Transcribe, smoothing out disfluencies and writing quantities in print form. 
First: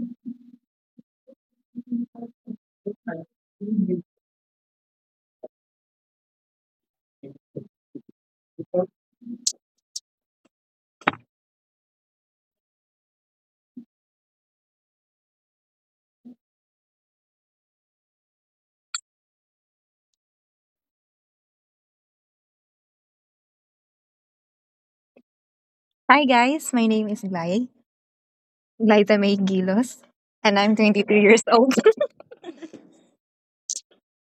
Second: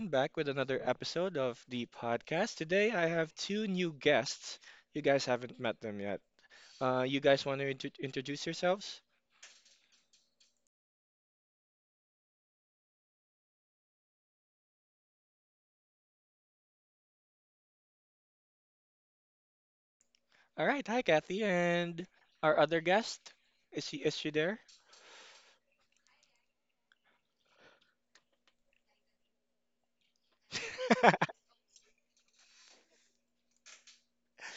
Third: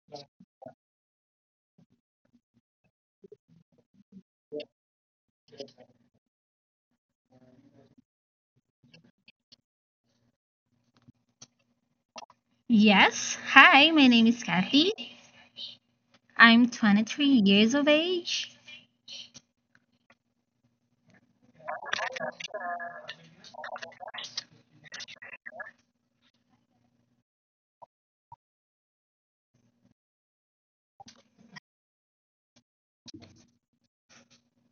back with another episode of the podcast. Today I have two new guests. You guys haven't met them yet. You guys want to introduce yourselves? Yes, hi, my name is Kathy. I'm 23 years of age. All right, hi Kathy, and our other guest. Is she there? Hi guys, my name is Glay, Glaytamay Gilos, and I'm 22 years old.